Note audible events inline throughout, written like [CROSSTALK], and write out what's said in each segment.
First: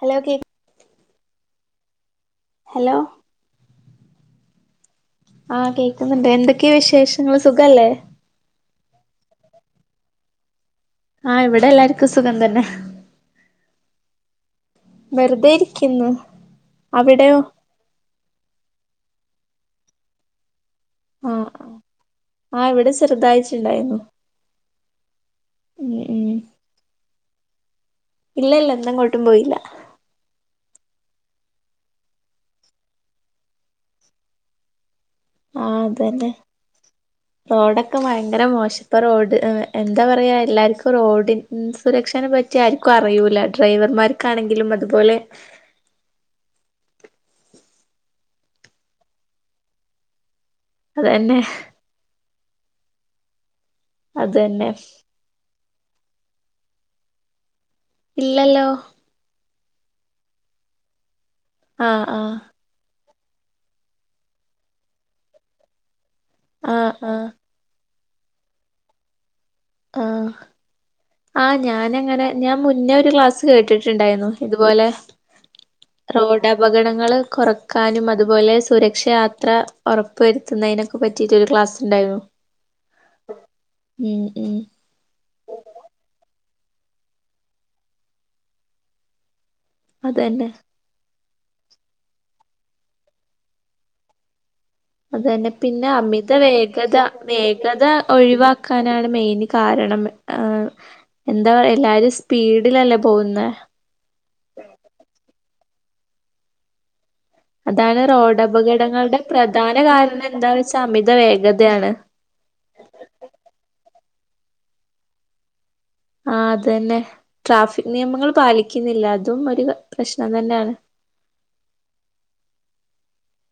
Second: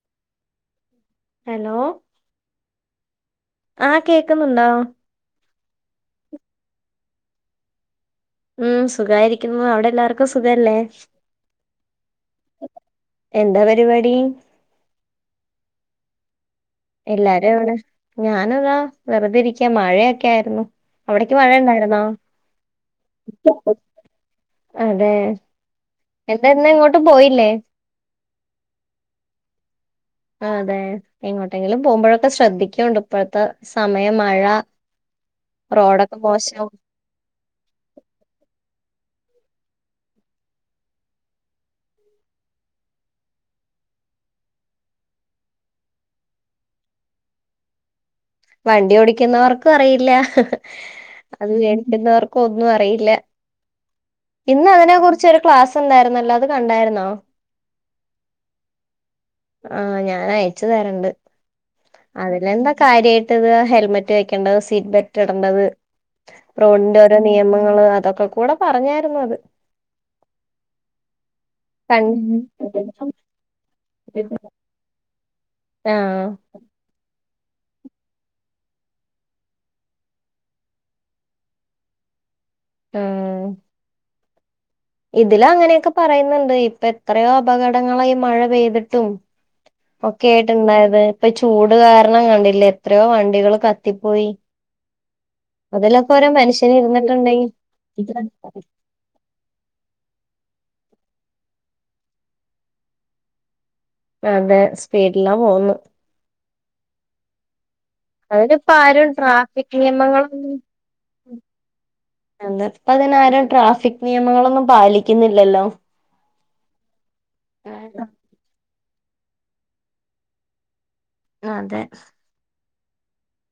Hello കേക് hello hello ആഹ് കേക്കുന്നുണ്ടോ ആഹ് കേക്കുന്നുണ്ട് എന്തൊക്കെയാ വിശേഷങ്ങൾ സുഖല്ലേ ഉം സുഖായിരിക്കുന്നു അവിടെ എല്ലാവർക്കും സുഖല്ലേ? ആഹ് ഇവിടെ എല്ലാർക്കും സുഖം തന്നെ എന്താ പരിപാടി വെറുതെ ഇരിക്കുന്നു അവിടെയോ എല്ലാരും എവിടെ ഞാനതാ വെറുതെരിക് ക്കയാ മഴയൊക്കെ ആയിരുന്നു അവിടേക്ക് ആഹ് മഴ ആഹ് ഉണ്ടായിരുന്നോ ആ ഇവിടെ ചെറുതായിച്ചിണ്ടായിരുന്നു അതെ എന്താ ഇന്ന് എങ്ങോട്ടും പോയി ല്ലേ ഇല്ല ഇല്ല ഇന്നേങ്ങോട്ടും പോയില്ല അതെ എങ്ങോട്ടെങ്കിലും പോകുമ്പോഴൊക്കെ ശ്രദ്ധിക്കോണ്ടു ഇപ്പഴ്ത്തെ സമയം മഴാ ആഹ് അതന്നെ റോഡൊക്കെ ഭയങ്കര മോശം ഇപ്പൊ റോഡ് എന്താ പറയാ എല്ലാർക്കും റോഡിന സുരക്ഷനെ പറ്റി ആർക്കും അറിയൂല്ല ഡ്രൈവർമാർക്കാണെങ്കിലും അതുപോലെ വണ്ടി ഓടിക്കുന്നവർക്കും അറിയില്ല അതന്നെ അത് വേണ്ടുന്നവർക് ക്കൊന്നും അറിയില്ല ഇന്ന് അതന്നെ അതിനെ കുറിച്ച് ഒരു ക്ലാസ് ഉണ്ടായിരുന്നല്ലെ അത് കണ്ടായിരുന്നോ ഇല്ലല്ലോ ആഹ് ഞാൻ അയച്ചു തരണ്ട് ആഹ് ആഹ് അതിലെന്താ കാര്യമായി ത് ഹെൽമെറ്റ് വെക്കേണ്ടത് സീറ്റ് ബെൽറ്റ് ഇടണ്ടത് ആഹ് റോഡിന്റെ ഓരോ ആഹ് നിയമങ്ങള് അതൊ ഒക്കക്കൂടെ പറഞ്ഞായിരുന്നു അത് ആ ആ കണ് ഞാനങ്ങനെ ഞാൻ മുന്നേ ഒരു ക്ലാസ് കേട്ടിട്ടുണ്ടായിരുന്നു ഇതുപോലെ ആഹ് റോഡ് അപകടങ്ങള് കുറക്കാനും അതുപോലെ സുരക്ഷയാത്ര ഉറപ്പ് വരുത്തുന്നതിനൊക്കെ പറ്റിട്ട് ഒരു ക്ലാസ് ഉണ്ടായിരുന്നു ആഹ് ഉം ഉം ഇതില് അങ്ങനെയൊക്കെ പറയുന്നുണ്ട് ഇപ്പൊ എത്രയോ അപകടങ്ങളാ ഈ മഴ പെയ്തിട്ടും ഓക്കെ അതന്നെ ആയിട്ടുണ്ടായത് ഇപ്പൊ ചൂട് കാരണം കണ്ടില്ലേ എത്രയോ വണ്ടികൾ കത്തിപ്പോയി അതന്നെ പിന്നെ അതിലൊക്കെ ഓരോ അമിത മനുഷ്യന് വേഗത ഇരുന്നിട്ടുണ്ടെങ്കിൽ വേഗത ഒഴിവാക്കാനാണ് മെയിന് കാരണം ആ എന്താ എല്ലാരും സ്പീഡിലല്ലേ പോകുന്നേ ദാണ്ടെ സ്പീഡ്ലാ പോകുന്നു അതാണ് റോഡ് അവരിപ്പാരും അപകടങ്ങളുടെ ട്രാഫിക് പ്രധാന കാരണം എന്താ നിയമങ്ങളൊന്നും വെച്ചാ അമിത വേഗതയാണ് പതിനായിരം ട്രാഫിക് നിയമങ്ങളൊന്നും പാലിക്കിന്നില്ലല്ലോ ആ അതെലേ ട്രാഫിക് നിയമങ്ങൾ പാലിക്കുന്നില്ല അ തും ഒരു പ്രശ്നം തന്നെയാണ് അതെ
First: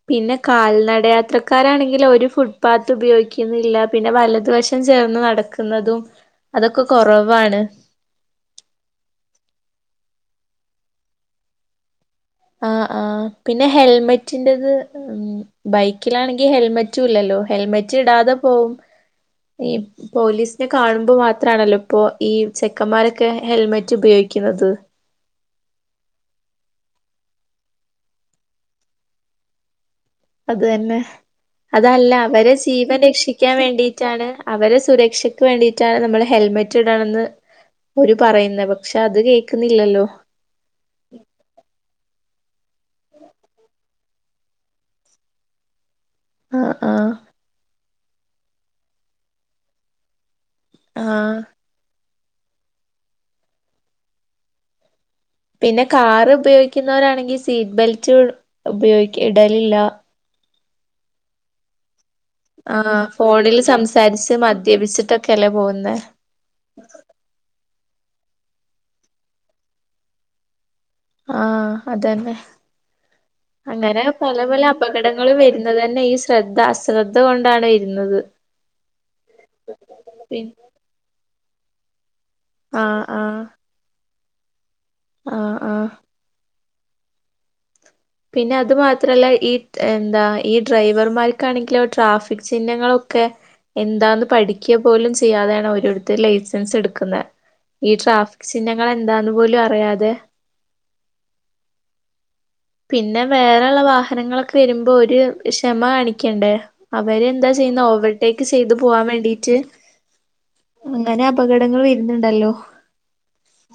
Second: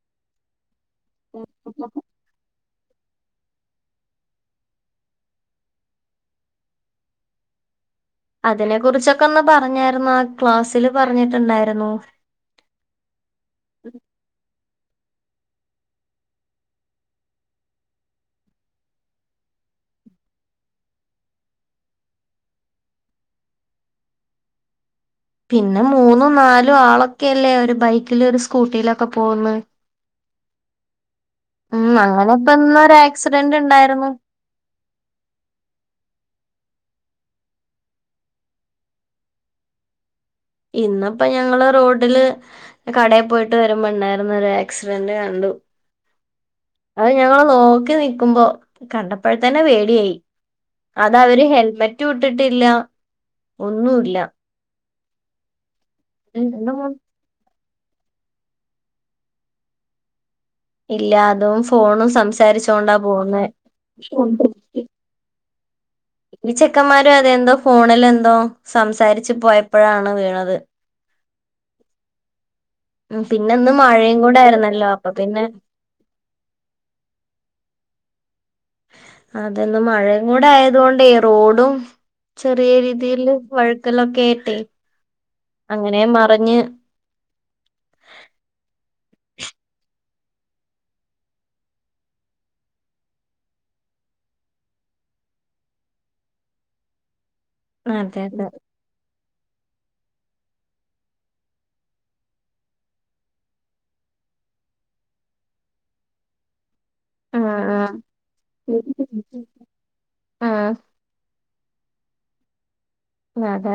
പിന്നെ കാൽന യാത്രക്കാരാണെങ്കില് ഒരു ഫു പാത്ത് ഉപയോഗിക്കുന്നില്ല പിന്നെ വലതു വശം ചേർന്ന് നടക്കുന്നതും അതൊക്കെ കൊറവാണ് അതിനെക്കുറിച്ചൊക്കെ അന്ന് പറഞ്ഞാരുന്ന് ആ ക്ലാസ്സില് പറഞ്ഞിട്ടുണ്ടായിരുന്നു ആ ആ പിന്നെ ഹെൽമെറ്റിന്റത് ഉം ബൈക്കിലാണെങ്കിൽ ഹെൽമെറ്റും ഇല്ലല്ലോ ഹെൽമെറ്റ് ഇടാതെ പോവും ഈ പോലീസിനെ കാണുമ്പോ മാത്രാണല്ലോ ഇപ്പൊ ഈ ചെക്കന്മാരൊക്കെ ഹെൽമെറ്റ് ഉപയോഗിക്കുന്നത് പിന്നെ മൂന്നും നാലും ആളൊക്കെയല്ലേ ഒരു ബൈക്കില് ഒരു സ്കൂട്ടിയിലൊക്കെ പോവുന്നെ അതല്ല അങ്ങനെ ഇപ്പ അവരെ ഇന്നൊരു ജീവൻ രക്ഷിക്കാൻ ആക്സിഡന്റ് ഉണ്ടായിരുന്നു വേണ്ടിട്ടാണ് അവരെ സുരക്ഷക്ക് വേണ്ടിട്ടാണ് നമ്മളെ ഹെൽമെറ്റ് ഇടണെന്ന് ഓര് പറയുന്നെ പക്ഷെ അത് കേൾക്കുന്നില്ലല്ലോ ഇന്ന്പ്പോ ഞങ്ങള് റോഡില് കടേ പോയിട്ട് വരുമ്പണ്ടാര് അവിടെന്ന് ഒരു ആക്സിഡന്റ് കണ്ടു ആഹ് അത് ആഹ് ഞങ്ങള് നോക്കി നി ക്കുമ്പോ കണ്ടപ്പൊഴ്തന്നെ പേടിയായി ആഹ് അതവര് ഹെൽമെറ്റ് റ്റ് വുട്ടിട്ടില്ല ഒന്നുല്ല പിന്നെ കാർ ഉം, ഉപയോഗിക്കുന്നവരാണെങ്കിൽ സീ സീറ്റ് ബെൽറ്റ് ഉപയോഗിക്ക ഇടലില്ല ഇല്ല അതും ഫോണും ആ സംസാരിച്ചോണ്ടാ പോകുന്നെ ഫോണിൽ സംസാരിച്ച് മദ്യപിച്ചിട്ടൊക്കെ ചില പോകുന്നത് ചെക്കന്മാരോ അതെന്തോ ഫോണിൽ എന്തോ എന്തോ സംസാരിച്ചു പോയപ്പോഴാണ് വീണത് ആഹ അതന്നെ ഉം പിന്നെന്ന് അങ്ങനെ മഴയും കൂടെ പല പല ആയിരുന്നല്ലോ അപ്പൊ അപകടങ്ങളും പിന്നെ വരുന്നത് തന്നെ ഈ ശ്രദ്ധ അശ്രദ്ധ കൊണ്ടാണ് വരുന്നത് അതൊന്നും മഴയും കൂടെ പിൻ ആയതുക കൊണ്ടേ റോഡും ചെറിയ ആഹ് രീതിയിൽ ആഹ് വഴുക്കലൊക്കെ [UNINTELLIGIBLE] ആഹ് ആഹ് അങ്ങനെ മറഞ്ഞ് പിന്നെ അത് മാത്രല്ല ഈ എന്താ ഈ ഡ്രൈവർമാർക്കാണെങ്കിൽ ട്രാഫിക് ചിഹ്നങ്ങളൊക്കെ എന്താന്ന് പഠിക്കുക പോലും ചെയ്യാതെയാണ് ഓരോടത്ത ലൈസൻസ് എടുക്കുന്നത് ഈ അതെ അതെ ട്രാഫിക് ചിഹ്നങ്ങൾ എന്താ അു പോലും അറിയാതെ പിന്നെ വേറെള്ള വാഹനങ്ങളൊക്കെ വരുമ്പോ ഒരു ക്ഷമ കാണിക്കണ്ടേ അവര് ഉം എന്താ ചെയ്യുന്ന ഓവർടേക്ക് ചെയ്ത് പോവാൻ ഉം വേണ്ടീട്ട് ഉം അങ്ങനെ അപകടങ്ങൾ വരുന്നുണ്ടല്ലോ അതെ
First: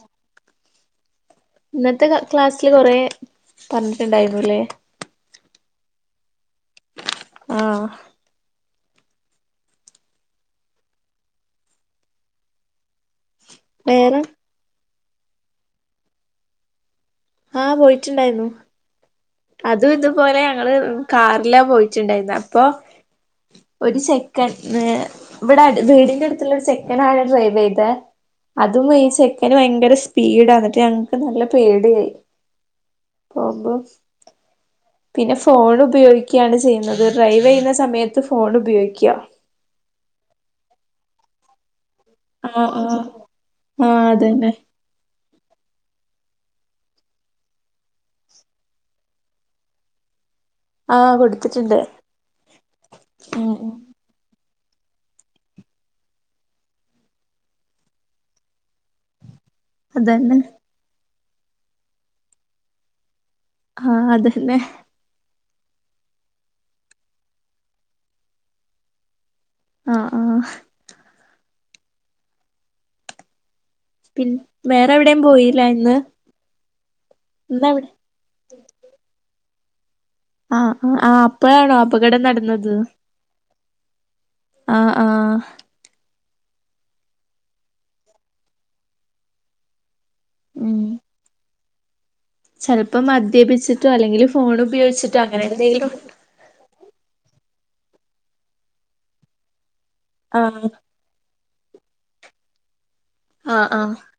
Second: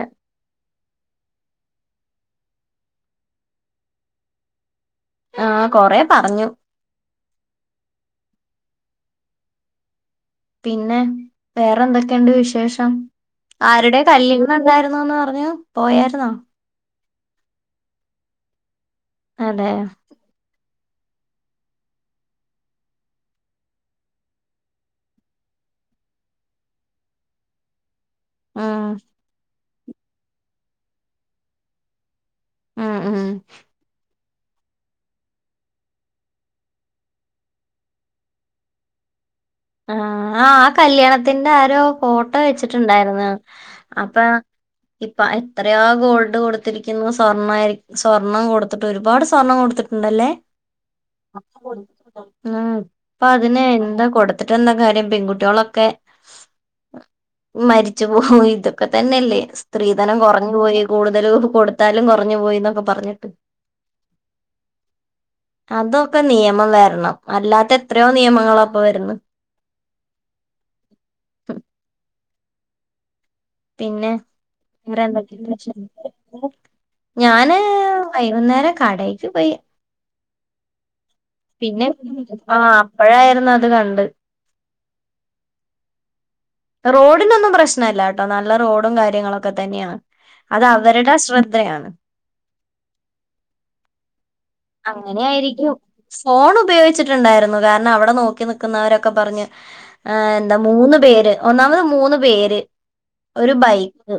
ഇന്നത്തെ ക്ലാസ്സില് കൊറെ പറഞ്ഞിട്ടുണ്ടായിരുന്നുല്ലേ ആഹ കൊറെ പറഞ്ഞു ആഹ പിന്നെ വേറെന്തൊക്കെയുണ്ട് വിശേഷം ആരുടെ വേറെ കല്യാണം എന്ത ന്ന് പറഞ്ഞു പോയായിുന്നോ ആഹ് പോയിട്ടുണ്ടായിരുന്നു അതെ അതും ഇതുപോലെയ ഞങ്ങള് കാറിലാ പോയിറ്റിണ്ടായിരുന്ന അപ്പോ ഒരു സെക്കൻ ഏ ഇവ്ടെ ട് വീടിന്റെ അടുത്തുള്ള ഒരു സെക്കൻ ആണ് ഡ്രൈവ് ചെയ്തേ. അതും ഉം ഈ ചെക്കന് വയങ് ഭയങ്കര സ്പീഡ എന്നിട്ട് ഞങ്ങക്ക് നല്ല പേടിയായി. ഉം ഉം പോ ബസ് പിന്നെ ഫോൺ ഉപയോഗിക്കാണ് ചെയ്യുന്നത്, ഡ്രൈവ് ചെയ്യുന്ന സമയത്ത് ഫോൺ ഉപയോഗിക്ക ആ ആ ആ കല്യാണത്തിന്റെ ആരോ ഫോട്ടോ ആഹ് ആഹ് വെച്ചിട്ടുണ്ടായിരുന്നു ആഹ് അപ്പോ അതന്നെ ഇപ്പ എത്രയാ ഗോൾഡ് കൊടുത്തിരിക്കുന്നു സ്വർണ്ണ ആയിര് സ്വർണ്ണം കൊടുത്തിട്ട് ഒരുപാട് സ്വർണം കൊടുത്തിട്ടുണ്ടല്ലേ. ആഹ് കൊടുത്തിട്ടുണ്ട് മ് ഇപ്പ ഉം അതിന് ഉം എന്താ കൊടുത് ത്തിട്ട എന്താ കാര്യം പെൺകുട്ടികളൊക്കെ മരിച്ചു പോകും ഇതൊക്കെ തന്നെല്ലേ സ് സ്ത്രീധനം അതന്നെ കൊറഞ്ഞു പോയി കൂടുത് മൊതലൂപ്പ് കൊടുത്താലും കൊറഞ്ഞു പോയിന്നൊക്കെ പറഞ്ഞിട്ട് ആ അതെന്നെ അതൊക്കെ നിയമം വരണം, അല്ലാത്ത എത്രയോ നിയമങ്ങളോ അപ്പോ വര്ന്ന്. ആ ആ അ പിന്നെ വേറെ എവിടെയും പോയില്ല ഇന്ന് എന്തൊക്കെയുണ്ട് [UNINTELLIGIBLE] ഞാന് ഇന്ന് എവിടെ വൈകുന്നേരം കടയിക്ക് പയി ആ ആ പിന്നെ ആ അപ്പഴായിരുന്നു അത് അത് കണ്ട് ആ ആഹ് റോഡിനൊന്നും പ്രശ്നല്ല കേട്ടോ നല്ല റോഡും കാര്യങ്ങളൊക്കെ തന്നെയാ. അത് അവരുടെ അശ്രദ് ളെയാണ്. ചെലപ്പം മദ്യപിച്ചിട്ടോ അല്ലെങ്കില് ഫോൺ ഉപയോഗിച്ചിട്ടോ അങ്ങനെ അങ്ങനെയായിരിക്കും എന്തെങ്കിലും ഫോൺ ഉപയോഗിച്ചിട്ടുണ്ടായിരുന്നു കാരണം അവിടെ നോക്കി നിക്കുന്നവരൊക്കെ പറഞ്ഞ് ആ എന്താ ആഹ് മൂന്ന് പേര് ഒന്നാമത് മൂന്ന് പേര് ഒരു ആഹ് ആഹ് ബൈക്ക്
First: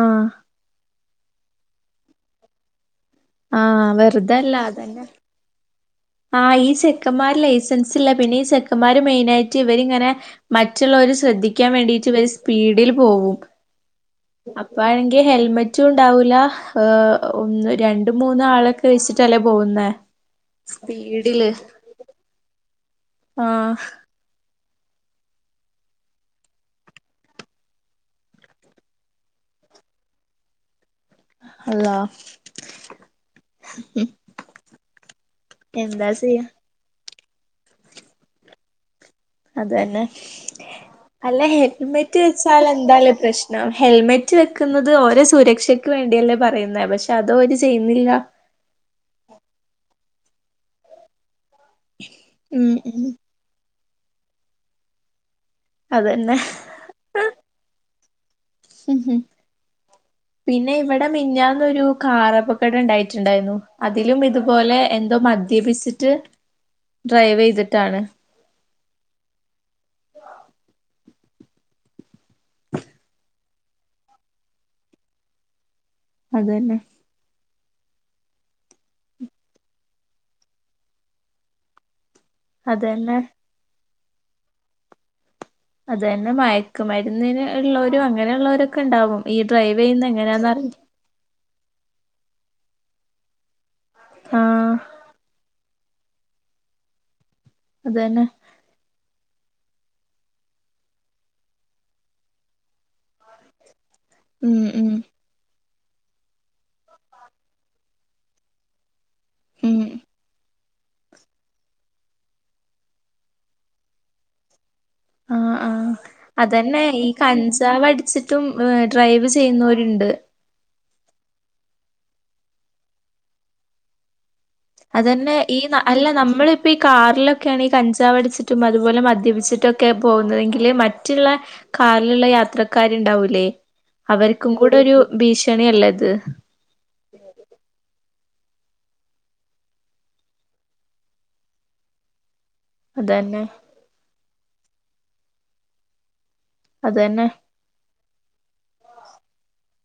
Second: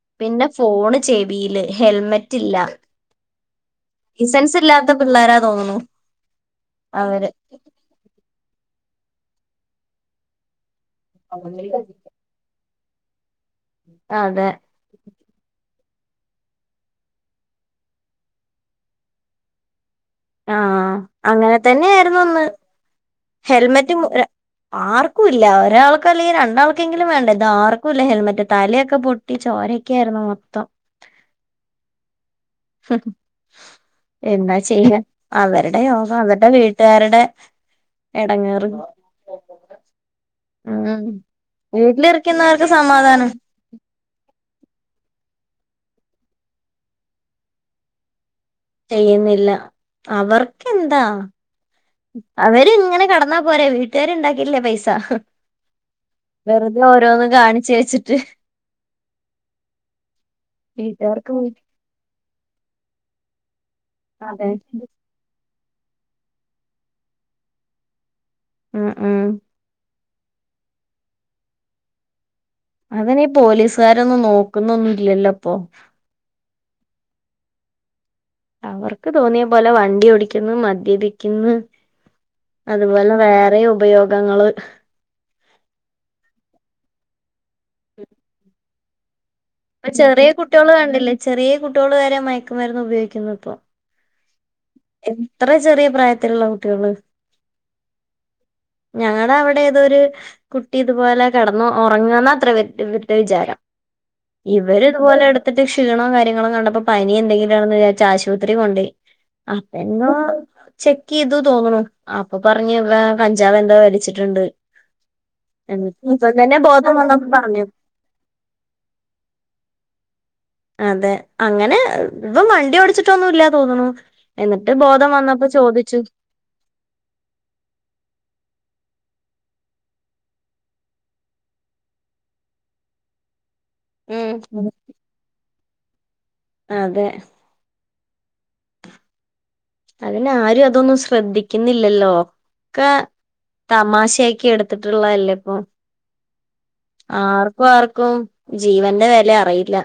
ആഹ് പിന്നെ ഫോൺ ചെവിയില് ഹെൽമെറ്റ് ഇല്ല. ആഹ് സൻസ് ഇല്ലാത്ത പിള്ളേരാ തോന്നുന്നു. ആ ഈ അവര് സെക്കന്മാര് ലൈസൻസ് ഇല്ല പിന്നെ ഈ സെക് മാര് മെയിനായിട്ട് ഇവരിങ്ങനെ മറ്റ് മറ്റുള്ളവര് ശ്രദ്ധിക്കാൻ വേണ്ടിയിട്ട് സ്പീഡിൽ പോവും അതെ അപ്പാണെങ്കി ഹെൽമെറ്റ് റ്റുംണ്ടാവൂല ഒന്ന് രണ്ട് മൂന്ന് ആളെക്കെ വച്ചിട്ടല്ലേ പോകുന്നേ ആഹ് സ്പീഡില് അങ്ങനെ തന്നെ ആയിരുന്നു ന്ന് ആഹ് ഹെൽമെറ്റ് [UNINTELLIGIBLE] എ ആർക്കു ഇല്ല ഒരാൾക് അല്ലെങ്കിൽ രണ്ടാൾക്കെങ്കിലും വേണ്ട ഇത് ആർക്കുല്ല ഹെൽമെറ്റ് തലൊക്കെ പൊട്ടി ചോരക്കായിരുന്നു മൊത്തം അള്ളാ എന്താ ചെയ്യ അവരുടെ എന്താ യോഗം ചെയ്യാ അവരുടെ വീട്ടുകാരുടെ എടങ്ങേറ് അത് തന്നെ ഉം അല്ല ഹെൽമെറ്റ് വെച്ചാൽ വീട്ടിലിരിക്കുന്നവർക്ക് എന്താലെ സമാധാനം പ്രശ്നം ഹെൽമെറ്റ് വെക്കുന്നത് ഒര സൂരക്ഷ ക്ഷക്ക് വേണ്ടിയല്ലേ പറയുന്നെ പക്ഷെ അത് ഓല് ചെയ്യുന്നില്ല ചെയ്യുന്നില്ല അവർക്കെന്താ ഉം അവര് ഇങ്ങനെ ഉം കെടന്നാ പോരെ വീട്ടില് ട്ടാരുണ്ടാക്കില്ലേ പൈസ അതന്നെ വെറുതെ ഓരോന്നും കാണിച്ചേയ്ച്ച് [INAUDIBLE] ഉം ഉം പിന്നെ ഇവിടെ വീട്ടുകാർക്ക് മിഞ്ഞാന്നൊരു കാറപകട ഉണ്ടായിട്ടുണ്ടായിന്നു അതിലും അതെ ഇതുപോലെ എന്തോ മ ദ്യപിച്ചിട്ട് ഡ്രൈവ് ചെയ്തിട്ടാണ് അഹ് അഹ് അവെനി പോലീസുകാരൊന്നും നോക്കുന്നൊന്നും ഇല്ലല്ലപ്പൊ അതന്നെ അവർക്ക് തോന്നിയ പോലെ വണ്ടി ഓടിക്കുന്നു മദ്യപിക്ക്ന്ന് അതുപോലെ അതന്നെ വേറയോപയോഗ ഗങ്ങള് അതന്നെ മയക്കുമരുന്നിന് ഉള്ളോരും അങ്ങനെയുള്ളവരൊക്കെ ഉണ്ടാവും ഈ ഡ്രൈവ് പ്പ ചെയ്യുന്ന ചെറിയ എങ്ങനാന്നറിയി കുട്ട്യേള് കണ്ടില്ലേ ചെറ്യേ കു ട്ട്യോള് വരെ മയക്കുമരുന്ന് ഉപയോഗിക്കുന്നു ഇപ്പൊ ആഹ് എത്ര ചെറിയ പ്രായത്തിലുള്ള കുട്ടികള് അതന്നെ ഞാനവിടെ ഏതോരു കുട്ടി ഇതുപോലെ കെടന്നു ഒറങ്ങന്ന അത്ര ഇവ [UNINTELLIGIBLE] ർടെ വിചാരം ഉം ഇവര് ഉം ഇതുപോലെ എടുത്തി ക്ഷീണോ കാര്യങ്ങളോ കണ്ടപ്പോ പനി എന്തെങ്കിലാണെന്ന് വിചാരിച് ആശുപത്രി കൊണ്ടോയി ഉം അപ്പേന്നോ ചെക്ക് ചെയ്തു തോന്നണു അപ്പൊ പറഞ്ഞു ഇവൻ കഞ്ചാവ് എന്തോ വലിച്ചിട്ടുണ്ട്. ആഹ് എന്ന് ആഹ് ഇവൻ തന്നെ അതന്നെ ബോധം ഈ വന്നപ്പോ പറഞ്ഞു കഞ്ചാവടിച്ചിട്ടും ഡ്രൈവ് ചെയ്യുന്നവരുണ്ട്. അതെ അങ്ങനെ ഇവൻ വണ്ടി ഓടിയോടിച്ചിട്ടൊന്നും ഇല്ലന് തോന്നുണു എന്നിട്ട് അത് ബോധം തന്നെ വന്നപ്പോ ഈ ചോദിച്ചു അല്ല നമ്മളിപ്പ ഈ കാറിലൊക്കെയാണ് ഈ കഞ്ചാവ് അടിച്ചിട്ട് മ അതുപോലെ മദ്യപിച്ചിട്ടൊക്കെ പോകുന്നതെങ്കില് മറ്റുള്ള കാറിലുള്ള യാത്രക്കാര്ണ്ടാവൂല്ലേ ഉം അവർക്കും കൂടെ ഒരു ഭീഷണി അല്ലിത്. അതെ അതിന്നാരു അതൊന്നും ശ്രദ്ധിക്കുന്നില്ലല്ലോ? ക്ക അതന്നെ തമാശായി ക്കി എടുത്തിട്ടുള്ളല്ലേ ഇപ്പൊ. അതന്നെ ആർക്കും ആർക്കും ജീവന്റെ വില അറിയില്ല.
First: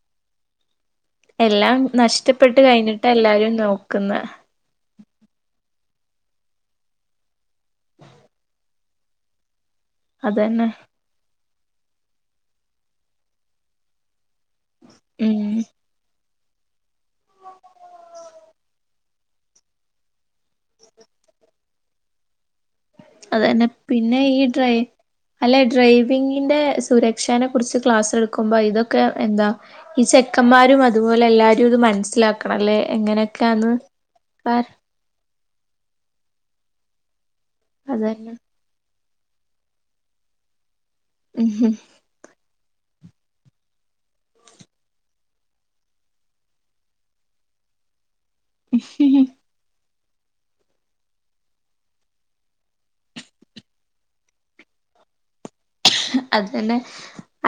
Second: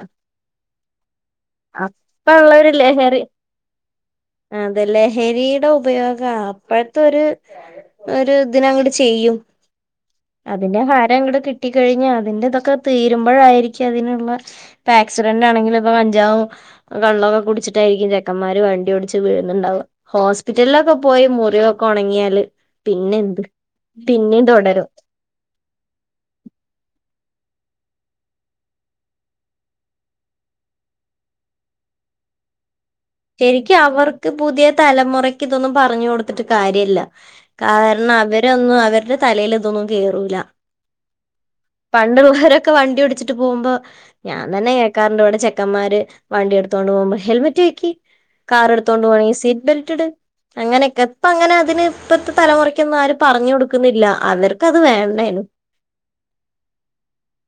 എല്ലാം നഷ്ടപ്പെട്ട് കഴിഞ്ഞിട്ട് എല്ലാരും നോ ആ അതല്ലേ? ഹരിയുടെ ഉപയോഗം അപ്പഴത്തെൊ ഒരു ഒരു ഇതിനങ്ങോട്ട് ചെയ്യും. അതന്നെ അതിന്റെ ഹരം അങ്ങ കിട്ടി കഴിഞ്ഞ് അതിൻറതൊക്കെ തീരുമ്പോഴായിരിക്കും അതിനുള്ള ഇപ്പൊ ആക്സിഡന്റ് ഉം ആണെങ്കിലും ഇപ്പ കഞ്ചാവും കള്ളൊക്കെ കുടിച്ചിട്ടായിരിക്കും ചെക്കൻമാര് വണ്ടി കൊടു ച്ച് വീഴുന്നുണ്ടാവുക. ഹോസ് പിറ്റലിൽ ഒക്കെ പ്പോയി മുറി കൊണങ്ങിയാല് അത്‌ തന്നെ പിന്നെ ഈ ഡ്രൈ അല്ലെ ഡ്രൈവിങ്ങിന്റെ സുര ക്ഷനെ കുറിച്ച് ക്ലാസ് എടുക്കുമ്പോ ഇതൊക്കെ എന്താ. ഈ ചെക്കന്മാരും അതുപോലെ എല്ലാരും ഇത് മനസ്സിലാക്കണം അല്ലെ. ശരിക്കും അവർക്ക് പുതിയ തലമുറക്ക് ഇതൊന്നും പറഞുകൊടുത്തിട്ട് കാര്യല്ല. കാരണം അതന്നെ അവരൊന്നും അവരുടെ തലേലിതൊന്നും കേറൂല. ഉം ഹും. പണ്ട്ള്ളവരെക്കെ വണ്ടി ഒടിച്ചിട്ട് പോകുമ്പോ ഞാൻ തന്നെ കേക്കാറുണ്ട് ഇവിടെ ചെക്കന്മാര് വണ്ടി എടുത്തോണ്ട് പോകുമ്പോ ഹെൽമെറ്റ് വെക്ക് കാർ എടുത്തോണ്ട് പോണെങ്കിൽ സീറ്റ് ബെൽറ്റ് ഇട്. അങ്ങനെയൊക്കെ ഇപ്പ അങ്ങനെ അതിന് ഇപ്പത്തെ തലമുറക്കൊന്നും ആരുംപറഞ്ഞു കൊടുക്കുന്നില്ല അവർക്ക് അത് വേണ്ടേനു അത് തന്നെ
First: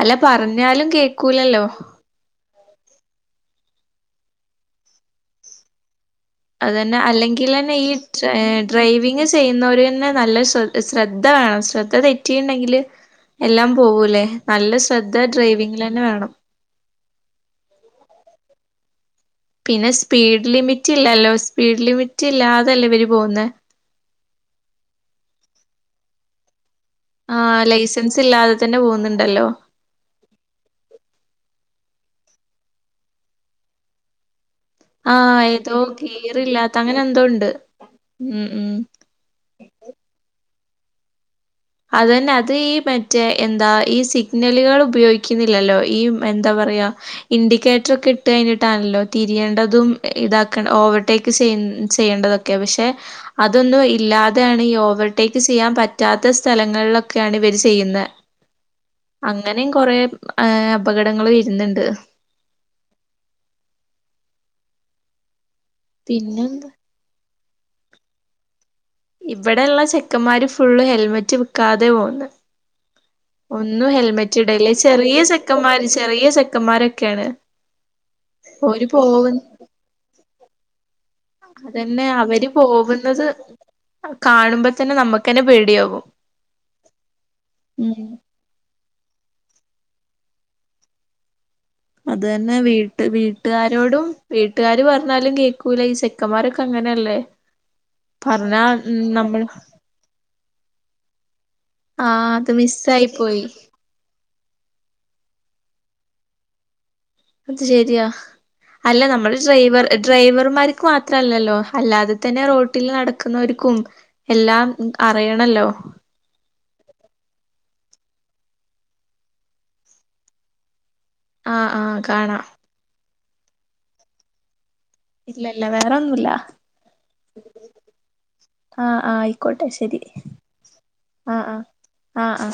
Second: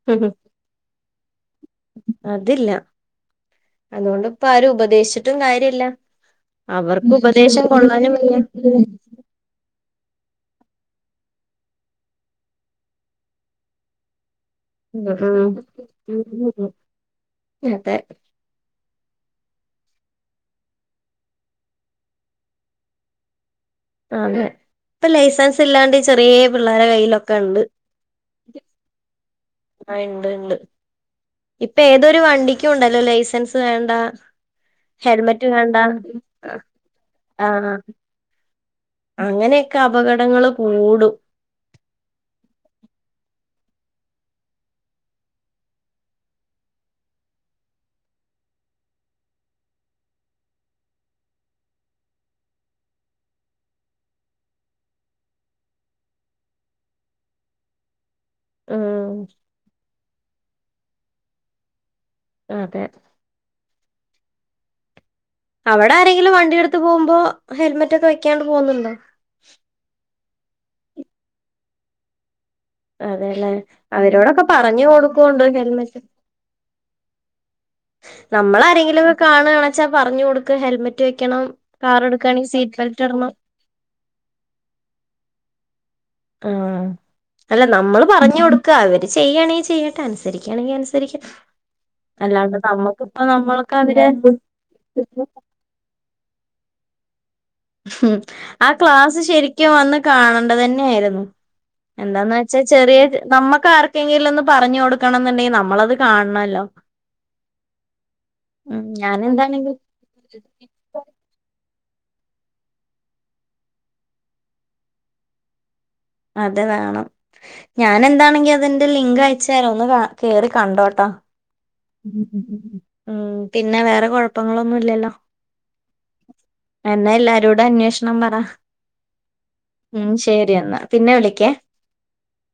അല്ല ഹും പറഞ്ഞാലും കേക്കൂലല്ലോ? തില്ല. അതുകൊണ്ട് ഇപ്പ ആരും ഉപദേശി ട്ടും കാര്യല്ല. അത് തന്നെ അവർക്ക് ഉപദേശം അല്ലെങ്കിൽന്നെ ഈ കൊള്ളാനും വയ്യ ഡ്രൈവിങ് ചെയ്യുന്നവര് തന്നെ നല്ല ശ്ര ശ്രദ്ധ വേണം ശ്രദ്ധ തെറ്റിണ്ടെങ്കില് എല്ലാം പോവൂല്ലേ? നല്ല ശ്രദ്ധ ഉം ഡ്രൈവിംഗിൽ തന്നെ വേണം. അതെ പിന്നെ സ്പീഡ് ലിമിറ്റ് ഇല്ലല്ലോ സ്പീഡ് ലിമിറ്റ് ഇല്ലാതല്ലോ ഇവര് പോകുന്നേ? ഇപ്പ ലൈസൻസ് ഇല്ലാണ്ട് ചെറിയ പിള്ളേരെ ആ കയ്യിലൊക്കെ ഉണ്ട് ലൈസൻസ് ഇല്ലാതെ തന്നെ പോകുന്നുണ്ട് ഹലോ ആ ഉണ്ട് ഉണ്ട് ഇപ്പൊ ഏതൊരു വണ്ടിക്കും ഉണ്ടല്ലോ ലൈസൻസ് വേണ്ട ആഹ ഹെൽമെറ്റ് വേണ്ട ഏതോ ഗിയറില്ലാത്ത അങ്ങനെ എന്തോ ഉണ്ട് ആഹ് ഉം ഉ അങ്ങനെയൊക്കെ അപകടങ്ങള് കൂടും അതന്നെ അത് ഈ മറ്റേ എന്താ ഈ സിഗ്നലുകൾ ഉപയോഗിക്കുന്നില്ലല്ലോ ഈ എന്താ പറയാ ഇൻഡിക്കേറ്റർ ഒക്കെ ഇട്ട് കഴിഞ്ഞിട്ടാണല്ലോ തിരിയേണ്ടതും ഇതാക്ക ഓവർടേക്ക് ചെയ ചെയ്യേണ്ടതൊക്കെ പക്ഷെ അതൊന്നും ഇല്ലാതെയാണ് ഈ ഓവർടേക്ക് ചെയ്യാൻ പറ്റാത്ത ത്ത സ്ഥലങ്ങളിലൊക്കെയാണ് ഇവര് ചെയ്യുന്നത് ഉം അങ്ങനെയ കൊറ ഏ അപകടങ്ങൾ വരുന്നുണ്ട് അതെ അവിടെ ആരെങ്കിലും പിന്നെന്താ വണ്ടിയെടുത്ത് പോകുമ്പോ ഹെൽമറ്റ ഒക്കെ വെക്കാണ്ട് പോകുന്നുണ്ടോ ഇവിടെയള്ള ചെ ക്കന്മാര് ഫുള്ള് ഹെൽമെറ്റ് വക്കാതെ പോകന്ന് അതെല്ലേ ഒന്നും ഹെൽമെറ്റ് അവരോടൊക്കെ ഇടല്ലേ പറഞ്ഞു ചെറിയ കൊടുക്കുന്നുണ്ട് ചെക്കന്മാര് ചെറിയ ചെക്കന്മാരൊക്കെ ഒക്കെയാണ് നമ്മൾ ആാരങ്കിലും ഒക്കെ കാണുകണെച്ചാ പറഞ്ഞു കൊടുക്ക ഹെൽമെറ്റ് വെക്കണം കാർ അതന്നെ അവര് എടുക്കുകയാണെങ്കിൽ സീറ്റ് ബെൽറ്റ് പോകുന്നത് ഇടണം കാണുമ്പോ തന്നെ നമുക്ക്ന്നെ പേടിയാാവും ആ അല്ല നമ്മള് പറഞ്ഞ കൊടുക്ക അവര് ചെയ്യുകയാണെങ്കിൽ ചെയ്യട്ടെ അനുസരിക്കുകയാണെങ്കിൽ അനുസരിക്കണം അത് തന്നെ വീട്ട് വീട്ടുകാരോടും അവരെ വീട്ടുകാര് പറഞ്ഞാലും കേക്കൂല ഈ ചെക്കന്മാരൊക്കെ അങ്ങനെയല്ലേ പറഞ്ഞാ ആ ഉം ക്ലാസ്സ് നമ്മൾ ശരിക്കും വന്ന് കാണണ്ട തന്നെ ആായിരുന്നു ആഹ് എന്താന്ന് അത് വെച്ചാ ചെറിയ മിസ്സായി പോയി നമ്മക്ക് ആർക്കെങ്കിലും ഒന്ന് പറഞ്ഞു കൊടുക്കണം എന്നുണ്ടെങ്കിൽ നമ്മളത് കാണണല്ലോ അത് ശെരിയാ ഉം അല്ല ഞാൻ നമ്മള് എന്താണെങ്കിലും ഡ്രൈവർ ഡ്രൈവർമാർക്ക് മാത്രല്ലല്ലോ അല്ലാതെ തന്നെ റോട്ടിൽ നടക്കുന്നവർ കും എല്ലാം അറിയണല്ലോ അത വേണം ഞാൻ എന്താണെങ്കി അതിന്റെ ലിങ്ക് അയച്ചതരോ ഒന്ന് കേറി കണ്ടോട്ടോ ആഹ് ആഹ് കാണാം [UNINTELLIGIBLE] ഉ പിന്നെ വേറെ കുഴപ്പങ്ങളോ ഒന്നുലല്ലോ? ഇല്ലല്ല വേറൊന്നുല്ല എന്നാ എല്ലാരോട അന്വേഷണം പറ, ആഹ് ആഹ് ആയിക്കോട്ടെ ഉം ശരി എന്നാ പിന്നെ ആഹ് വിളിക്ക്യ ആഹ് ആഹ് ആഹ്